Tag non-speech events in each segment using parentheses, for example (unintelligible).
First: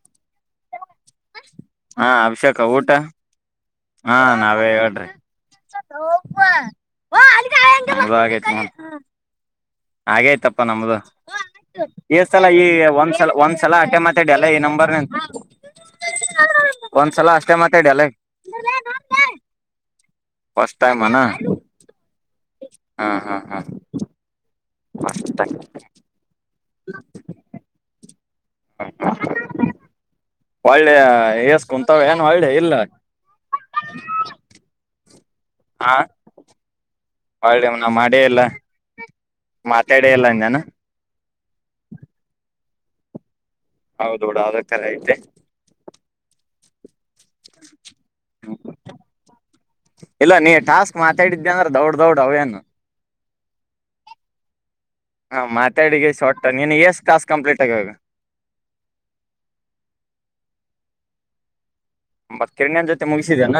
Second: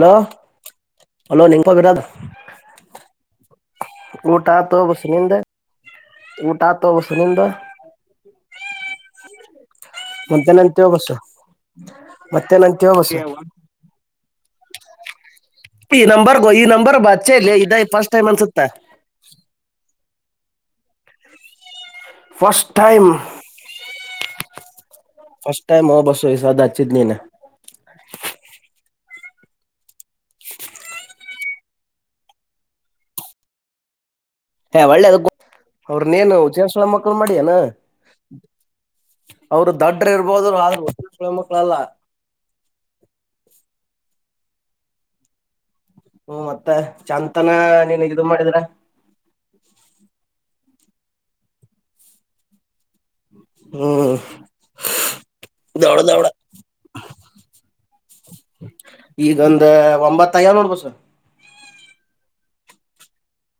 Hello. Hello ನಿಂಪ ಬಿರಾದ ಹಾ ಅಭಿಷೇಕ ಊಟ ಹಾ ಊಟ ನಾವೇ ಆತೋ ಬಸ್ಸು ಹೇಳ್ರಿ. ನಿಂದ ಊಟ ಆತೋ ಬಸ್ಸು ನಿಂದ ಹಾಗೇ ಅಪ್ಪಾ ಮತ್ತೇನಂತೇವ ನಮ್ದು ಬಸ್ಸು ಈ ಸಲ ಈ ಮತ್ತೇನಂತೇವ ಬಸ್ಸು ಒಂದ್ಸಲ ಒಂದ್ಸಲ ಅಟ್ಟೆ ಮಾತಡಿ ಅಲ್ಲ ಈ ನಂಬರ್ನ (inaudible) ಈ ನಂಬರ್ಗೋ ಈ ನಂಬರ್ ಬ ಚೆ ಇದ ಮಾತಾಡಿ ಅಲ್ಲ ಫಸ್ಟ್ ಟೈಮ್ ಅನ್ಸತ್ತ. ಫಸ್ಟ್ ಟೈಮ ಅನಾ ಫಸ್ಟ್ ಹಾ ಟೈಮ್ ಹಾ ಹಾ. ಫಸ್ಟ್ ಟೈಮ್ ಬಸ ಈ ಸತಿ ಹಚ್ಚಿದ್ದ ನೀನ ಒಳ್ಳೆ ಎಸ್ ಕುಂತಾವ ಏನ್ ಒಳ್ಳೆ ಇಲ್ಲ. ಹಾ ಒಳ್ಳೆ ಅದ ಹಾ ಅವ್ರನೇನ ಚೇಸಣ ಮಕ್ಕ ಮಾಡ ಏನ ಒಳ್ಳೆ ನಾ ಮಾಡೇ ಇಲ್ಲ ಅವರು ದಡ್ರ ಮಾತಾಡೇ ಇಲ್ಲ ಇರ್ಬೋದು ಅಂದ್ಯಾನ ಆದ ಕಲ್ಲ ಕಾಲ ಹೌದ ಬಡ ಅದ ಕರೆ ಐತಿ. ಮತ್ತ ಚಂತನ ನೀನ್ ಇದು ಮಾಡಿದೀರ ಇಲ್ಲ ನೀ ಟಾಸ್ಕ್ ಮಾತಾಡಿದ್ದಿ ಅಂದ್ರ ದೌಡ್ ದೌಡ್ ಅವೇನ ಹ್ಮ. ಹಾ ಮಾತಾಡಿ ಶಾರ್ಟ್ ಟನ್ ನೀನು ಎಷ್ಟ್ ಟಸ್ಕ್ ಕಂಪ್ಲೀಟ್ ಆಗಿವಾ ಈಗೊಂದ ಒಂಬತ್ತ ಆಗ್ಯಾವ ನೋಡ್ ಬಸ್ಸು ಮತ್ ಕಿರಣನ್ ಜೊತೆ ಮುಗಿಸಿದೇನ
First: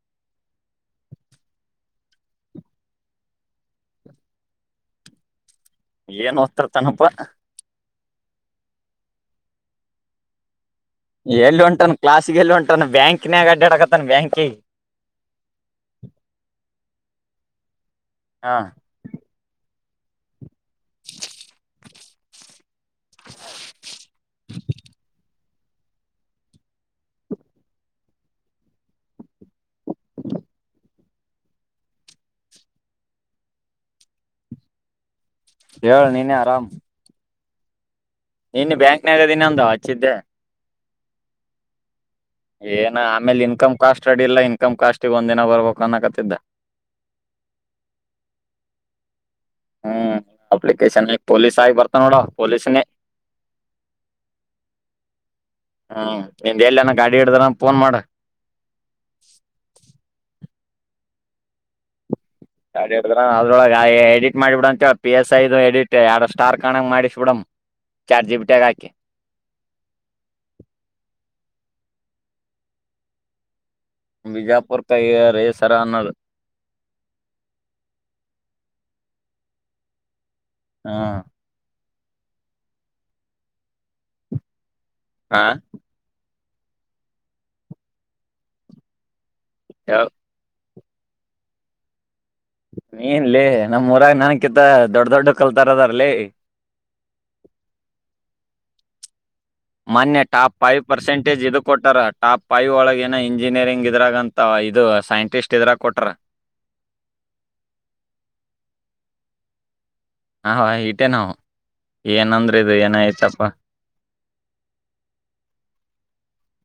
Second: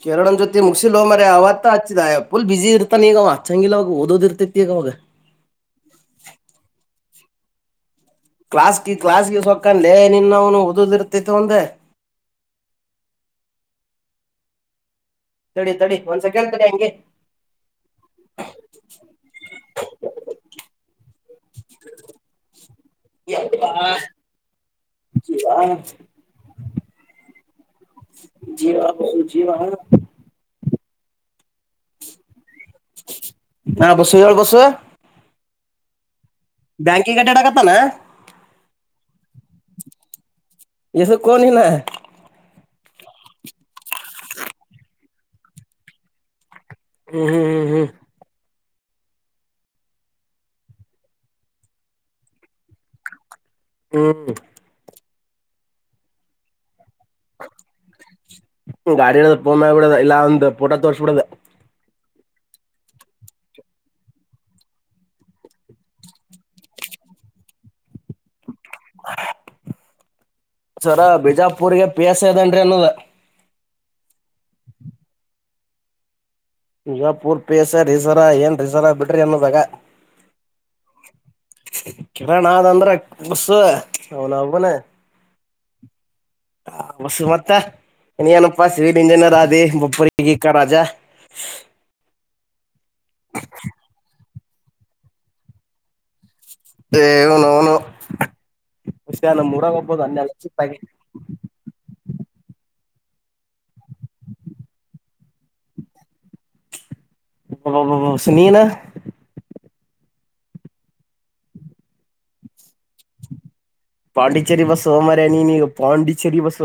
ಕಿರಣನ್ ಜೊತೆ ಮುಗಸಿಲ್ಲೊ ಮಾರಾಯ ಆವತ್ತ ಆಚ್ಚಿದಫುಲ್ ಬಿಸಿ ಇರ್ತಾನ ಈಗ ಚಂಗಿಲ್ಲವಾಗ ಓದೋದ ಇರ್ತೈತಿ ಈಗವ ಏನ್ ಓದ್ತಾರತನಪ್ಪಾ ಕ್ಲಾಸ್ ಕ್ಲಾಸ್ಗೆ ಸೊಕ್ಕಂನೆ ನಿನ್ನಹೌನು ಎಲ್ಲಿ ಉಂಟನು ಕ್ಲಾಸ್ ಗೆಲ್ಲಿ ಉಂಟಾನು ಬ್ಯಾಂಕ್ನೇ ಅಡ್ಡದಕಾತನು ಬ್ಯಾಂಕ್ ತಡಿ ತಡಿ ಒಂದ್ ಸೆಕೆಂಡ್ ತಡಿ ಹಂಗೆ ಹಾ (unintelligible) (unintelligible) (inaudible) ಹಾ ಜೀವ ಜೀವ (unintelligible) ಹಾ ಬಾಸು ಹೇಳು ಬಾಸು ಹೇಳ ನೀನೆ ಬ್ಯಾಂಕಿಗೆ ಅಡ್ಡಡಕತಿದ್ದೆ ನೆ ಇನ್ನ ಬ್ಯಾಂಕ್ನಗೆ ಅಂದೇ ಹಚ್ಚಿದ್ದೆ ಎದ್ದುಕ್ಕೋ ಇನ್ನ ಏನ್ ಆಮೇಲೆ ಇನ್ಕಮ್ ಕಾಸ್ಟ್ ರಡಿ ಇಲ್ಲ ಇನ್ಕಮ್ ಕಾಸ್ಟ್ಗ್ ಒಂದಿನ ಬರ್ಬೇಕು ಅನ್ನಕತಿದ್ದ ಹ್ಮ್ ಹ್ಮ್ ಹ್ಮ್ ಹ್ಮ್ ಹ್ಮ್ ಅಪ್ಲಿಕೇಶನ್ ಪೊಲೀಸ್ ಆಗಿ ಬರ್ತ ನೋಡ ಪೊಲೀಸನೇ ಹ್ಮ್ ಹ್ಮ್ ನಿಂದ್ ಎಲ್ಲನ ಗಾಡಿ ಹಿಡ್ದನ ಫೋನ್ ಮಾಡ ಗಾಡಿ ಇದೆ ಫೋನ್ ಮಾಡಿಬಿಡೋಣ ಫೋಟ ತೋರಿಸಬಿಡೋದೆ ಅದ್ರೊಳಗ ಎಡಿಟ್ ಮಾಡಿಬಿಡ ಅಂತ ಪಿ ಎಸ್ ಐದು ಎಡಿಟ್ ಎರಡು ಸ್ಟಾರ್ ಕಾಣಂಗ ಮಾಡಿಸ್ಬಿಬಿಡು ಚಾಟ್ ಜಿಪಿಟ್ ಗೆ ಹಾಕಿ ಸರ ಬಿಜಾಪುರ್ಗೆ ಪಿ ಎಸ್ ದನ್ರಿಅನ್ನೋದ ಬಿಜಾಪುರ್ ಗೆ ಕೈಯಾರಿ ಸರ್ ಆ ಅನ್ನೋದು ಈಗ ಪಿ ಎಸ್ ಐ ಪೂರ್ಪೇಸ ರಿಸರ್ ಏನ್ ರಿಸರ್ವ ಬಿಟ್ರಿ ಅನ್ನೋದಾಗ ಹಾ ಕಿರಣ ಅನ್ನದ ಅಂದ್ರೆ ಬಸ್ ಆವನಾಅವೊನ ಹಾ ಹ ಬಸುಮತ್ತ ನೀನ್ ಏನಪ್ಪ ಸಿವಿಲ್ ಇಂಜಿನಿಯರ್ ಆದ ಹೇಳ ಬೋಪಾಕ್ಕಿರ ರಾಜ ನಿನ್ ಲೇ ನಮ್ಮ ಊರಗ ನನಗೆ ಅಕಿತ್ತ ದೊಡ್ಡ ದೊಡ್ಡ ಕಲ್ತಾರ್ ಅದಾಲ್ರೆ ಹೇ ಅವನೋನು ಮೊನ್ನೆ ಟಾಪ್ ಫೈವ್ ಪರ್ಸೆಂಟೇಜ್ ಇದು ಕೊಟ್ಟಾರ ಟಾಪ್ ಫೈವ್ ಒಳಗೆ ಇಂಜಿನಿಯರಿಂಗ್ ಇದ್ರಾಗಂತ ಇದು ಸೈಂಟಿಸ್ಟ್ ಇದ್ರಾಗ ಕೊಟ್ರ ಹ್ಮ್ ಹ್ಮ್ ಬಾಸು ನಿನ್ನ ಹ ಹೊ ಇಟ್ಟೇ ನವು ಏನಂದ್ರ ಇದು ಏನಐತಪ್ಪ. ಪಾಂಡಿಚೆರಿ ಬಸ್ ಮರ ನೀ ನೀಗ ಪಾಂಡಿಚೆರಿ ಬಸ್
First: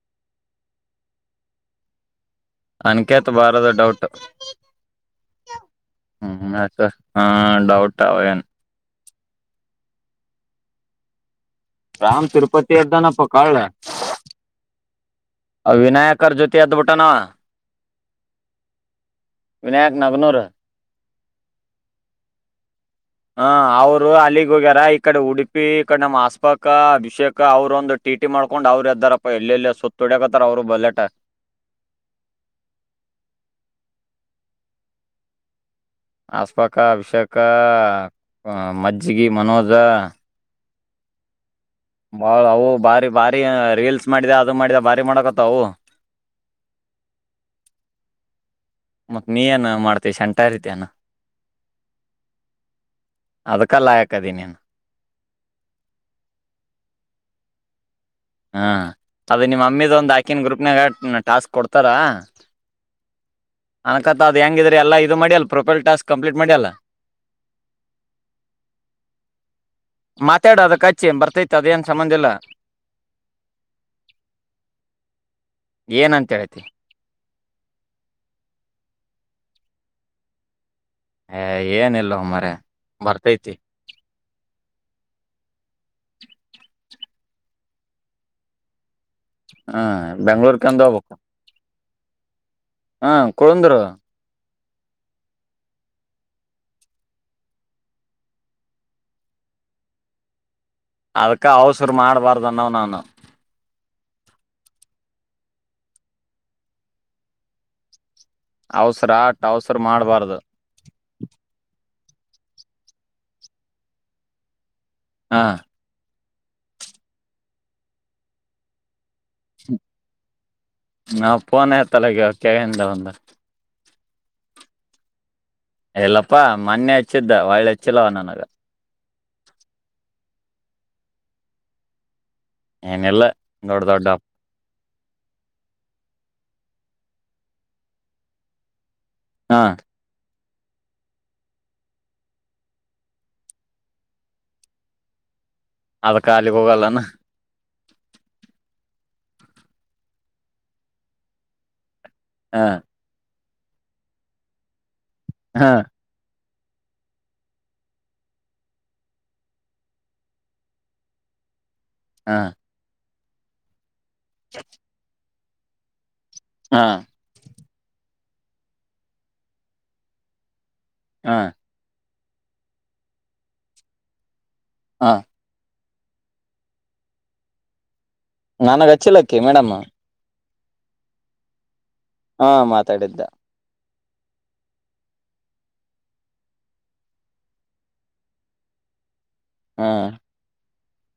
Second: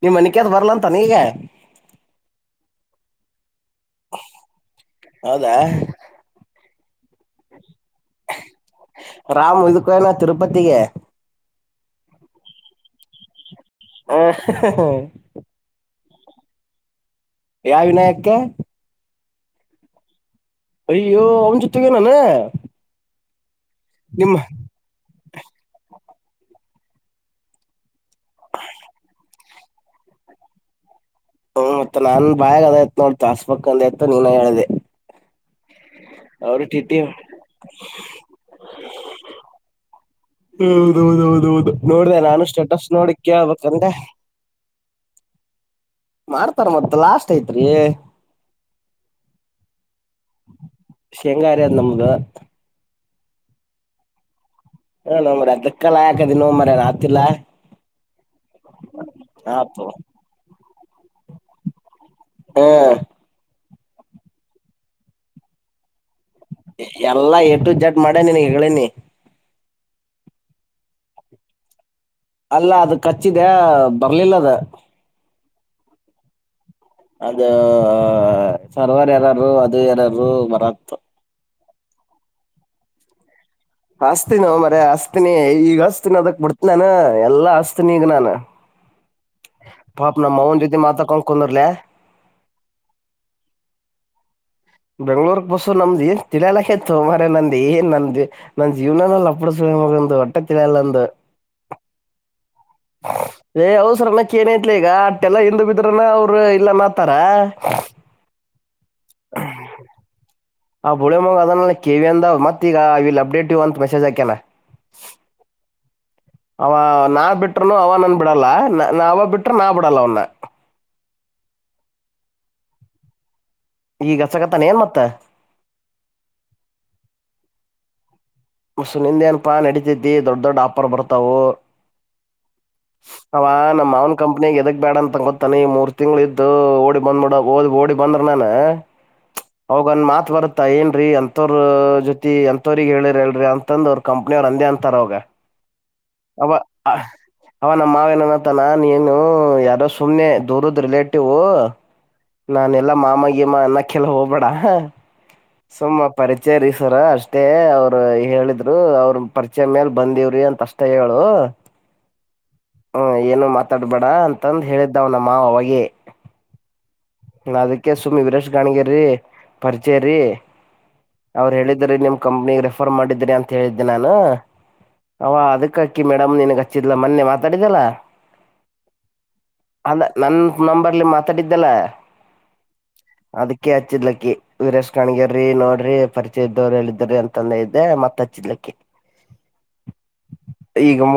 ನೀವ್ ಮನಕಾದ್ ಬರ್ಲ ಅಂತ ನೀಗೆ (unintelligible) ಅನ್ಕೆತ್ ಬಾರ ದೊಡ್ ಡೌಟ್ ಹೌದಾ ಹ್ಮ್. ಸ ಹಾ ಡೌಟ್ ಆ ಅವ ನ್ ರಾಮ್ ಉದುಕಯನಾ ತಿರುಪತಿಗೆ ರಾಮ್ ತಿರುಪತಿ ಅ್ದನಪ್ಪಾ ಕಾಳಳ. ಹ ಹ (unintelligible) ಕರ್ ಜೊತೆ ಅದುಬುಟಾನ. ಯಾವ ವಿನಾಯಕ್ಕೆ. ವಿನಾಯಕ್ ನಗನೂರ್. ಅಯೋ ಅವ್ ಜೊತೆಗನಾನ ಹ ಅವ್ರು ಅಲ್ಲಿಗ್ ಹೋಗ್ಯಾರ ಈ ಕಡೆ ಉಡುಪಿ ಈ ಕಡೆ ನಮ್ಮ್ ದಸ್ಪಾಕ ಅಭಿಷೇಕ ಅವ್ರರುಂದಂದು ಟೀಟಿ ಮಾಡ್ಕೊಂಡ್ ಅವ್ರು ಇದ್ದಾರಪ್ಪ ಎಲ್ಲೆಲ್ಲ ಸುತ್ತ ಹೊಡಕತ್ತಾರ ಅವ್ರರು ಬಲ್ಲಲೆಟ ಹ್ಮ ಮತ್ತತ್ ನಾನ್ ಬಾಯಾಗ ಅದಾಯತ್ ನೋಡ್ತು ಹಸ್ಬಕ್ ಅಂದಾಯತ ನೀನ ಹೇಳಿದೆ ಅಸ್ಪಕ ಅಭಿಷೇಕ ಮಜ್ಜಗಿ ಮನೋಜ್ (unintelligible) ಹೌದ ಹೌದೌದೌದು ಬಾಳ ಅವು ಬಾರಿ ಬಾರಿ ರೀಲ್ಸ್ ಮಾಡಿದ ಅದು ಮಾಡಿದ ಭಾರಿ ಮಾಡಕ ತ್ತವು ಮಾಡ್ತಾರ ಮತ್ತ ಲಾಸ್ಟ್ ಐತ್ರಿ ಮತ್ ನೀ ಏನ್ ಮಾಡ್ತವಿ ಸೆಂಟರ್ತಾನ (unintelligible) ಶೇಂಗಾ ಹರ್ಯದ್ ನಮ್ದು ಅದ್ಕಲ್ಲ ಆಯಕದ ನೀನ್ ಹ ನೋ ಮ್ರ ಅದಕ್ಕಲ್ಲ ಹಾಕದ ನೋ ಮ್ರ ಆತಿಲ್ಲಾ ಹಾ ಅದ ನಿಮ್ಮ (unintelligible) ದ ಒಂದ್ ಆಾಕಿನ ಗ್ರೂಪ್ನಾಗ ಟಾಸ್ಕ್ ಕೊಡ್ತಾರ ಅನಕತ ಅದು ಹೆಂಗಿದ್ರೆ ಎಲ್ಲ ಇದು ಮಾಡಿ ಅ ಪ್ರೊಪೈಲ್ ಟಾಸ್ಕ್. ಕಂಪ್ಲೀಟ್ ಮಾಡಿ ಅಲ್ಲ ಎಲ್ಲಾ ಎಟು ಜಡ್ ಮಾಡೇ ನಿನ್ ಹೇಳನಿ. ಮಾತಾಡ ಅದಕ್ಕಚ್ಚೆ ಬರ್ತೈತಿ ಅದೇ ಅಂತ ಸಂಬಂಧ ಇಲ್ಲ. ಅಲ್ಲ ಅದು ಕಚ್ಚಿದೆ ಬರ್ಲಿಲ್ಲದ ಏನಂತೇತಿ ಅದು ಸರ್ವರ್ ಯಾರರು ಅದು ಯಾರಾರರು ಬರತ್ತ ಹ ಏನಲ್ವ ಮರ ಬರ್ತೈತಿ ಹಸ್ತೀ ನ ಮರ ಹಸ್ತೀನಿ ಈಗ ಹಸ್ತೀನಿ ಅದಕ್ ಬಿಡ್ತ ನಾನ ಎಲ್ಲಾ ಅಸ್ತ ನೀಗ ನಾನು ಹ ಪಾಪ ನ ಮೌನ್ ಜೊತಿ ಬೆಂಗ್ಳೂರ್ಕಂದ ಮಾತಾ ಕೊಂಡ ಕೊಂಡರ್ಲ ಹಾ ಕುಳಂದರು ಬೆಂಗ್ಳೂರ್ ಬಸ್ಸ ನಮ್ದು ಏ ತಿಳಿಯಲಕೇತ್ತು ಮ್ರ ನಂದ ಏನ್ ನಂದ ನ ಜೀವನಲ್ಲ ಅಪಡಸ ಒ ಹೊಟ್ಟ ಅದ್ಕ ಅವಸರು ಮಾಡಬಾರ್ದನ್ನವ ನಾನ ಏನೈತ್ಲ ಈಗ ಅಟ್ಟೆಲ್ಲಾ ಹಿಂದ ಬಿದ್ರನ ಅವರು ಇಲ್ಲ ನತಾರ ಅವಸರ ಆಟ ಅವಸರ್ ಮಾಡ್ಬಾರ್ದು ಕಿವ ಅಂದ ಮತ್ತೀ ಈಗ ಇಲ್ಲಿ ಅಪ್ಡೇಟ್ ಇ ಅಂತ ಮೆಸೇಜ್ ಹಾಕ್ಯನಾ ಹಾ ಅವ ನಾನ್ ಬಿಟ್ರನು ಅವ ನನ್ ಬಿಡಲ್ಲ ನಾಗ ಬಿಟ್ಟ್ರ ನಾ ಬಿಡಲ್ಲ ಅವ್ನ ನಾ ಪಫೋನ್ ಆಯತಲ್ಲಗೆ ಕ (inaudible) ದ ಒಂದು ಈಗ ಹಚ್ಚಕತಾನ ಏನ್ ಮತ್ತ ಎಲ್ಲಪ್ಪಾ ಮೊನ್ನೆ ಹಚ್ಚಿದ್ದ ಒಳ್ಳೆ ಹಚ್ಚಿಲ್ಲವ ನನಗ ಮಸು ನೀನ್ದೇನಪಾ ನಡೀತಿದ್ದಿ ದೊಡ್ ದೊಡ್ಡ ಆಫರ್ ಬರ್ತಾವು ಏನಿಲ್ಲ ಅವ ದೊಡ್ಡ ನಮ್ಮ್ ದೊಡ್ಡ ಮಾನ್ ಕಂಪ್ನಿ ಎದ ಬೇಡ ಅಂತ ಗೊತ್ತಾನ ನೀ ಮೂರ್ ತಿಂಗ್ಳ ಇದ್ದು ಓಡಿ ಬಂದ್ಬಡ ಓದ್ ಓಡಿ ಬಂದ್ರ ನಾನ ಹ ಹೋಗನ್ ಮಾತ್ ಬರತ್ತ ಏನ್ರೀ ಅಂತೋರ ಜೊತಿ ಎಂತವ್ರಗ ಹೇಳಿರ ಎ ರೀ ಅಂತಂದ ಅವ್ರ ಕಂಪ್ನಿ ಅವರು ಅಂದೇ ಅಂತಾರ ಅವೋಗ ಅದಕ್ಕ ಅವ ಅಲ್ಲಿಗ್ ಹೋಗಲ್ಲಾನ ಅವ ನಮ್ಮ ಮಾವನನತಾನ ನೀನು ಯಾರೋ ಸುಮ್ನೆ ದೂರದ್ ರಿಲೇಟಿವ್ ಹ ನಾನ ಎಲ್ಲಾ ಮಾಮ ಯ ಮಾ ನಖಲ್ವ ಬಡಾ ಹ ಹ ಸುಮ್ಮ ಪರಿ ಸರಿ ಸರ ಅಷ್ಟೇ ಅವರು ಹೇಳಿದ್ರು ಅವ್ರ ಪರಿಚಯ ಮೇಲ್ ಬಂದವ್ರಿ ಅಂತ ಅಷ್ಟೇ ಹೇಳು ಹಾ ಹ್ಮ್ ಏನು ಮಾತಾ (inaudible) ಬೇಡ ಅಂತಂದ ಹೇಳಿದ್ದಾವ್ ನ ಮಾವಗೆ ಹಾ ನ ಅದಕ್ಕೆ ಸುಮ್ಮಿ ವರೇಶ್ ಗಾಣಗಿರರಿ ಪರಿಚಯ ರೀ ಹ ಅವ್ರು ಹೇಳಿದ್ರ ನಿಮ ಕಂಪ್ನಿಗೆ ರೆಫರ್ ಮಾಡಿದ್ದೀರಿ ಅಂತ ಹೇಳಿದ್ದೆ ನಾನು ಹ ಅವ ಅದಕ್ಕೆ (inaudible) ಕಿ ಮೇಡಮ್ ನನ್ಗ್ ಹಚ್ಚಿದ್ಾ ಮೊನ್ನೆ ಮಾತಾಡಿದಲ್ಲಾ ನನಗ ಹಚ್ಚಿಲ್ಲಕ್ಕಿ ಮೇಡಮ್ಮ ನಂಬರ್ಲ್ಲಿ ಮಾತಾಡಿದ್ದಲ್ಲ ಹಾ ಮಾತಾಡಿದ್ದ ಚಲ (inaudible) ಕಣಗರಿ ನೋಡ್ರಿ ಪರಿಚಯ ಇದ್ದವ ಎಿದ್ದ್ರಿ ಅಂತಂದ ಇದ್ದೆ ಮತ್ತತ್ ಹಚ್ಚಿದ್ಲಕ್ಕ ಹಾ,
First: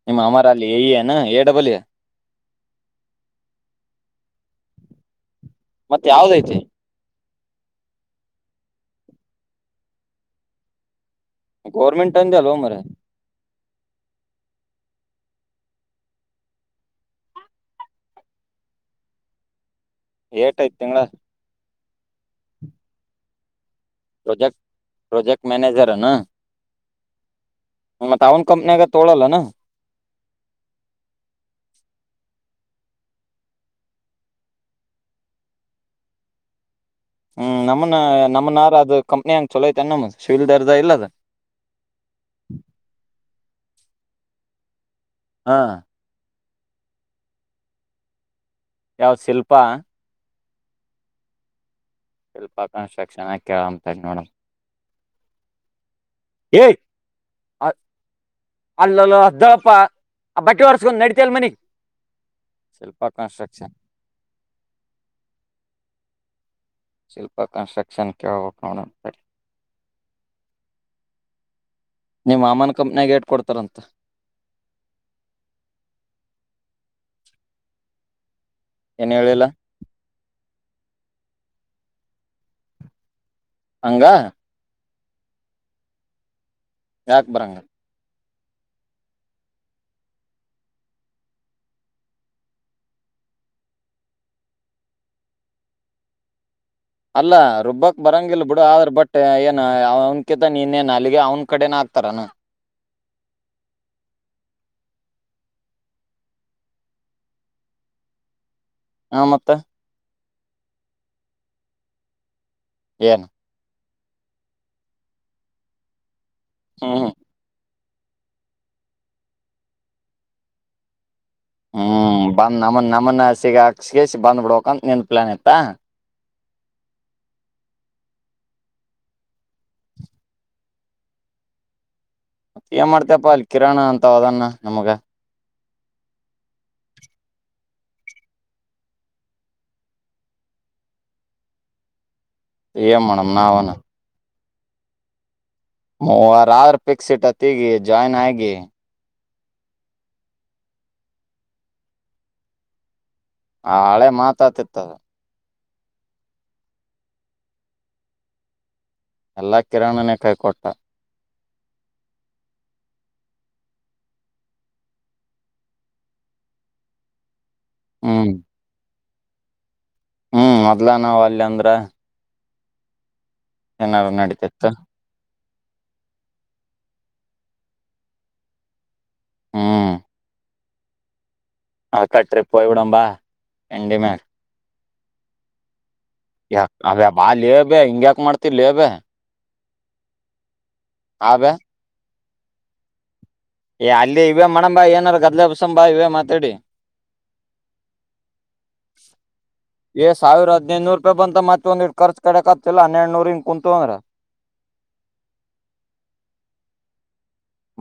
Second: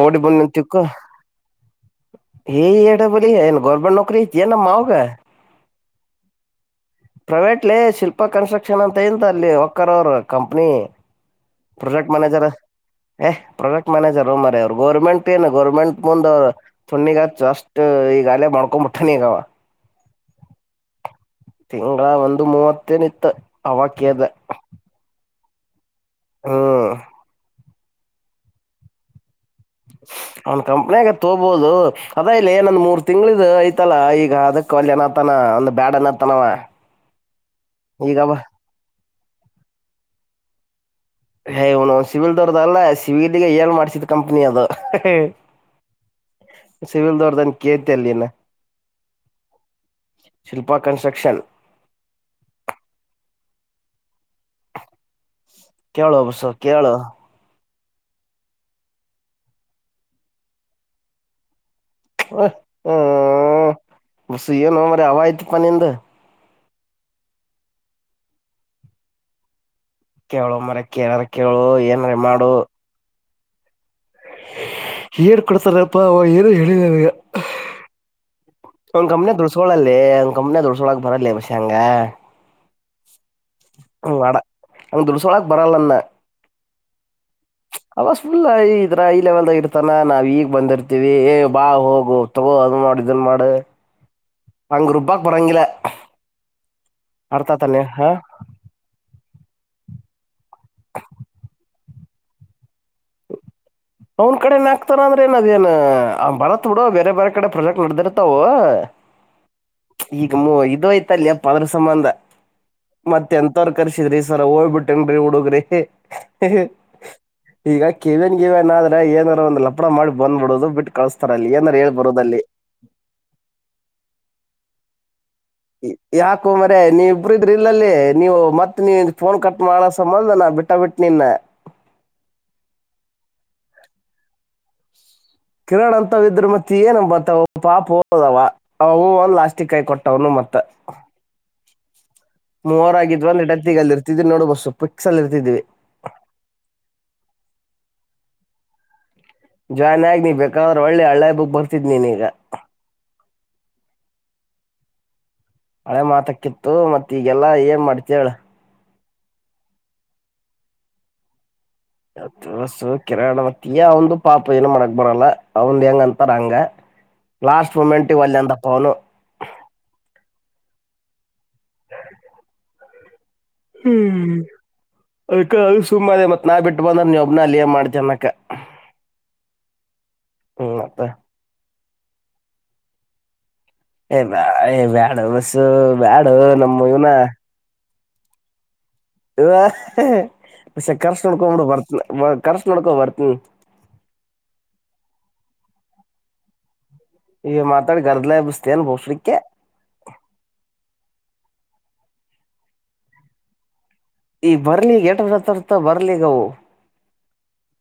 ನಿಮ್ಮ ಬಂದ್ ಮಾಮರ ಅಲ್ಲಿ ಎ, ತಿಕ್ಕು ಏನಾ ಎ, ಡಬಲ್, ಇ ಏ, ಎಡ ಬಿ ಎಂ, ಏನು ಗೌರ್ಮೆಂಟ್ ನೌಕರಿ ಐತಿಎನ್ ನಮ್ಮ ಮಾವುಗ. ಮತ್ತ ಯಾವದಐತೆ. - ಪ್ರೈವೇಟ್ಲ್ಲಿ ಶಿಲ್ಪ ಕನ್ಸ್ಟ್ರಕ್ಟ್- ಶಿಕ್ಷಣ ಅಂತ ಎಂತ ಅಲ್ಲಿ ಒಕ್ಕರ್ ಅವರು ಕಂಪ್ನಿ. - ಗೋರ್ಮೆಂಟ್ಅಂದಲ ಮಾರಯ. ಪ್ರಾಡಕ್ಟ್ ಮ್ಯಾನೇಜರ್ ಅವ ಮಾರಯ ಅವರು. ಗೋರ್ಮೆಂಟ್ ಏನು ಗೌರ್ಮೆಂಟ್ ಮುಂದ ಅವರು ತುಣ್ಣಿಗಚ್ಚ ಅಷ್ಟಟ್ ಈಗ ಅಲೆ ಮಾಡ್ಕೊ ಬುಟ್ಟನಿಗವ. ಏಟಐ್ತ್ ತಿಂಗಳ. ತಿಂಗಳ ಒಂದು ಮೂವತ್ತೇನ ಇತ್ತು. ಅವ ಕಿದೆ (unintelligible) ಮ್ಯನೆೇಜರ್., ನಾ... ಮತ್ತ್ ಅವ್ನ್ ಕಂಪ್ನಿಯಾಗ ತೋಗಳೋಲ್ಲ ನ, - ಅವನ್ ಕಂಪ್ನಿಯಾಗ ತೋಬೋದು. ಅದ ಇಲ್ಲಿ ಏನೊಂದ್ ಮೂರ್ ತಿಂಗಳಿದು ಐಚಲ್ಲಾ ಈಗ ಅದಕ್ ವಲ್ಯನತಾನ ಒಂದ್ ಬ್ಯಾಡ ಅನಾತನವ. ಹ್ಮ್, ನಮ್ಮನ ನಮ್ಮನಾರ ಅದು- ಕಂಪ್ನಿಯನಚಲೋಐತ ನಮ್ಮ ಶಿವಿಲ್ ದರ್ದ ಇಲ್ಲ ಅದ ಹೇ, ಸಿವಿಲ್ ದೋರ್ದ ಅಲ್ಲ ಸಿವಿಲ್, - ಗ ಏಳ್ ಮಾಡಿಸಿದ್ ಕಂಪ್ನಿ ಅದು. ಹಾ,, ಸಿವಿಲ್ ದೋರ್ದನ್ ಕೇಳ್ತಿ ಅಲ್ಲನೀನ. ಯಾವ ಶಿಲ್ಪ, - ಶಿಲ್ಪಾ ಕನ್ಸ್ಟ್ರಕ್ಷನ್, - ಶಿಲ್ಪ ಕನ್ಸಟ್ರಕ್ಷನ್ ಹಾ ಕಳ ತಡಿ ನೋಡಮ್ಮ. ಕೇಳುವ ಬಸು ಕೇಳೋ,, ಅ ಅಲ್ಲಲ್ಲ ಅ್ದಳ (unintelligible) ಪ್ಪ ಆ ಬಟ್ಟೆ ಒರ್ಸ್ಕೊಂಡ್ ನಡಿತಲ್ ಮನಿಗಿ ಹ್ಮ್, ಬಸ್ ಏನು ಮಾರಾಯ ಅವ ಐಯ್ತಿಪ್ಪ ನಿಂದ. ಶಿಲ್ಪ ಕಂಸ್ಟ್ರಕ್ಷನ್ ಕೇಳಕಬೇಕ ನೋಡ. ಕೇಳೋ ಮಾರಾಯ್ ಕೇಳಾರ ಕೇಳೋ... ನೀಮ ಮಾಮನ ಕಂಪ್ನಿಗ ಎಟ್ ಕೊಡ್ತವಿ- ತರಂತ್. ಏನ್ ಕೊಡ್ತಾರಪ್ಪ ಅವ ಏನು ಹೇಳಿಲ್ಲನನಗ. ಒ್ ಏನ್ ಗಮ್ಮನಿ ಹೇಳಿಲ್ಲ ದೃಸಲ್ಲಿ (unintelligible) ಸುಮನೆ ದುಡ್ಸ ಕೋಳಕಬರಲಲೇಬಸ ಹಂಗ. ಹಂಗಾ, ಅವ ದುಡ್ಸೋಳಕ್ ಬರಲ್ಲನ್ನಂದನ. ಯಾಕ್ ಬರಂಗ. ವಸ್ ಫುಲ್ ಇದ್ರ ಈ ಲೆವೆಲ್ದಾಗ ಇರ್ತಾನ ನಾವು ಈಗ ಬಂದಿರ್ತೀವಿ. ಏ ಬಾ ಹೋಗು ತಗೋ ಅದ ಮಾಡ ಇದನ್ ಮಾಡ, - ಹ (inaudible) ಹಂಗ್ ರುಬ್ಬಕ್ ಬರಾಂಗಿಲ್ಲ. ಅಲ್ಲ ರುಬ್ಬಕ್ ಬರಂಗಿಲ್ಲ ಬಿಡು ಆದ್ರ ಬಟ್ ಏನ ಅವ ಮುಖ್ಯತ ನೀನ್ನೆ ನಾಲಿಗೆ ಅವ್ನ ಕಡೆನ ಆಗ್ತಾರಾನ. ಅವನ್ ಕಡೆನ ಹಾಕ್ತಾರ ಅಂದ್ರ ಏನ್ ಅದೇಏನ್ ಬರತ್ ಬಿಡ ಬೇರೆ ಬೇರೆ ಕಡೆ ಪ್ರೊಜೆಕ್ಟ್ ನಡೆದಿರ್ತಾವು. ಹಾ ಮತ್ತ ಈಗ ಇದೈತಲ್ಲಿ ಎಪ್ಪ ಅದ್ರು ಸಂಬಂಧ ಏನ್ ಮತ್ ಎಂತರ್ ಕರ್ಸಿದ್ರಿ ಸರ ಹೋಗ್ ಬಿಟ್ಟನ್ರಿ ಹುಡುಗ್ರಿ ಹಿ ಹಿ ಹ್ಮ್ ಈಗ ಕೇವನ್ ಕಿವನಾದ ಏನರ ಒಂದ್ ಲಪಡ ಮಾಡಿ ಬಂದ್ಬಡದು ಬಿಟ್ಟ ಕಳಸ್ ಹ್ಮ್ ಬಂದ್ ನಮ್ಮ ನಮ್ಮನ್ನ ಸಿಗಾಕ್ಹಾಸ್ ಬಂದ್ ಬಿಡ್ಬೇಕಂತ ನಿನ್ ಪ್ಲಾನ್ ಐ ಯಾ ಕೋ ಮರೆ ನೀ ಇಬ್ರಿದ್ರ ಇಲ್ಲಲ್ಲಿ ನೀವು ಮತ್ತ್ ನೀ ಫೋನ್ ಕಟ್ ಮಾಡಸಬಂದ ನಾ ಬಿಟ್ಟ ಬಿಟ್ಟ ನಿನ್ನ. ಮ ಏನ್ ಮಾಡ್ತಪ್ಪಾ ಅಲ್ಲಿ ಕಿರಣ ಅಂತ ಅದನ್ನ ನಮ್ಗ. ಕಿರಣ್ ಅಂತ ಇದಿದ್ರು ಮತ್ ತ್ ಏನು ಬತಾವ್ ಪಾಪ್ ಹೋದವ ಅವ ಹೂ ಅಂದ್ ಲಾಸ್ಟಿಕ್ ಕೈ ಕೊಟ್ಟ ಅವನು ಮತ್ತ. ಮೂವರ್ ಏನ್ ಆಗಿದ್ವು ಮಾಡಮ್ ಅಂದ್ರ್ ನಾವನ ಇಟೋತ್ತಿಗ್ ಅಲ್ ಇರ್ತಿದ್ರಿ ನೋಡು ಬಸ್ ಸೊ ಪಿಕ್ಸ್ ಅಲ್ಲಿ ಇರ್ತಿದೀವಿ. ಮೂವರ್ ಆರ್ ಪಿಕ್ಸ್ ಇಟ್ಟತ್ತಿಗ್ ಜಾಯ್ನ್ ಆಗಿ ಜಾಯ್ನ್ ಆಗ್ ನೀ ಬೇಕಾರ್ ಒಳ್ಳೆ ಹಳ್ಳೇ ಬುಕ್ ಬರ್ತಿದ್ ನಿನಿಗ. ಹಾಳೆ ಮಾತಾತಿರ್ತದ. ಹಳೆ ಮಾತಕ್ಕಿತ್ತು ಮತ್ತ ಈಗೆಲ್ಲಾ ಏನ್ ಮಾಡ್ತಿ ಹೇಳ. ಎಲ್ಲಾ ಕಿರಣನೇ ಕೈ ಕೊಟ್ಟ. (unintelligible) ಯೇ ಅವ್ನ್ ದು ಪಾಪ ಏನು ಮಾಡಾಕ್ ಬರಲ್ಲ ಅವಂದ್ ಹೆಂಗ್ ಅಂತಾರ್ ಹಂಗ. ಲಾಸ್ಟ್ ಮೂಮೆಂಟ್ ಗ್ ಹ್ಮ್ ಒಲ್ಲೆ ಅಂದಪ್ಪ ಅವನು. ಹ್ಮ್ ಮೊದ್ಲ ನಾವ್ ಅಲ್ಲಂದ್ರ ಏನಾರರು ನಡೀತಿತ್ತು. ಅದ್ಕ ಅಲ್ ಸುಮ್ಮ ಅದೇ ಮತ್ ನಾ ಬಿಟ್ಟು ಬಂದ್ರ ನೀ ಒಬ್ನ ಅಲ್ಲಿ ಏನ್ ಮಾಡ್ತ ಅನಕ್ಕ. ಹ್ಮ್ ಮತ್ತ. ಆ ಕಟ್ರಿಪ್ಯ್ ಬಿಡಂಬಾ ಎಂಡಮೇ. ಹಡೊ ಬಸ್ ಯ ಅದ ಬಾಲ್ಯೆ ಬೆ ಹಿಂಗ್ಯಾಕ್ ಕ್ ಮಾಡ್ತಿನ್ಲೇ ಬೆ. ಊ ಆ ಹೇ ಅಸ್ ಕರ್ಸ್ ಆ ಬೆ ನೋಡ್ಕೊಂಬುಡು ಬರ್ತ್ನ. ಕರ್ಸ್ ನೋಡ್ಕೊ ಬರ್ತಿವಿ ಏ ಅಲ್ಲಿ ಇವವೆ ಮಾಡಣಂಬಾ ಏನಾರ ಗದ್ಲೆ ಬಸಂಬಾ ಇವವೆ ಮಾತಾಡಿ ಈಗ ಮಾತಾಡಿ ಗರ್ದ್ಲ ಎಬ್ಬಿಸ್ತೇನ್ ಬೋಸ್ರಿಕ್ಕೆ ಏ ಸಾವಿರ ಹದಿನೈದ್ನೂರು ರೂಪಾಯ್ ಬಂತ ಮತ್ ಒಂದ್ (unintelligible) ಕಡೆ ಕತ್ತಲ್ಲ ಹನ್ನೆರಡ್ನೂರ್ಂಗ ಕುಂತಂದ್ರ ಈಗ್ ಬರ್ಲಿ (unintelligible) ಬರ್ಲೀಗವು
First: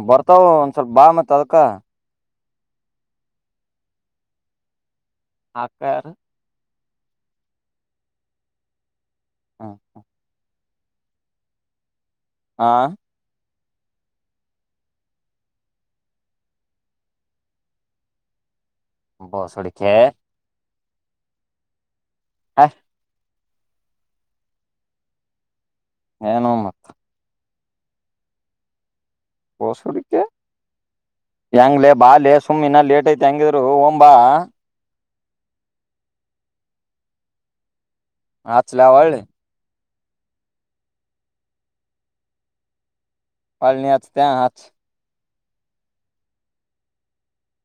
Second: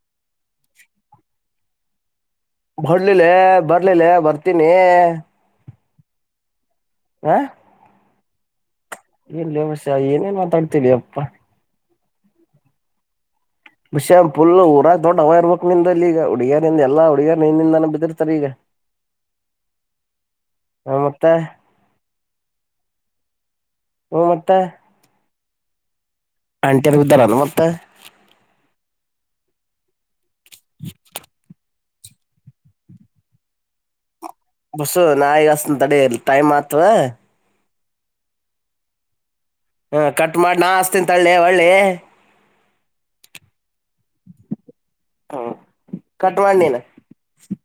ಬರ್ತಾವ ಒಂದ್ ಸ್ವಲ್ಪ ಬಾ ಮತ್ ಅದ್ ಕಾ ಹೊರ್ಡ್ಲಿಲ್ಲೇ ಬರ್ಲಿಲ್ಲೇ ಬರ್ತೀನಿ ಆಕಾರ ಹ ಇಲ್ಲಿಷ ಏನೇನ್ ಮಾತಾಡ್ ತ ಅಪ್ಪ ಹಾ ಬಷ್ಯ್ ಪುಲ್ ಊರ ದೊಡ್ಡ ಹವ ಇರ್ಬೇಕಕ್ಂದಲ್ಲಿ ಈಗ ಹುಡುಗಿಯರಿಂದ ಎಲ್ಲಾ ಹುಡುಗಿಯರ ನಿಂದಿಂದಾನ ಬಿದ್ದಿರ್ತಾರೆ ಈಗ ಬಸಡಕ್ಕೆ ಹ ಮತ್ತೆ ಹ ಹ್ಮ ಮತ್ತೆ ಏನು ಮತ್ ಆಂಟಿದ್ದರ ಮತ್ತ ತ್ತ ಬೋಸುಡಿಕೆ ಹಂಗ್ಲೆ ಬಾಲೆ ಸುಮ್ಮ್ ಇನ ಲೇಟ್ ಐತೆ ತಂಗಿದ್ರು ಒಂಬಾ ಸು ನಾಯ್ಗಾಸ್ತಿನ್ ತಡಿ ಅಲ್ ಟೈಮ್ ಆತು ಹಚಲ ಆ ಒಳ್ಳಿ ಹಾ ಕಟ್ ಮಾಡಿ ನಾ ಹಸ್ತನ ತಳ್ಳಿ ಒಳ್ಳಿ ಪಳನ ಹತ ತ ಹಾಚ್ ಹಾ (unintelligible)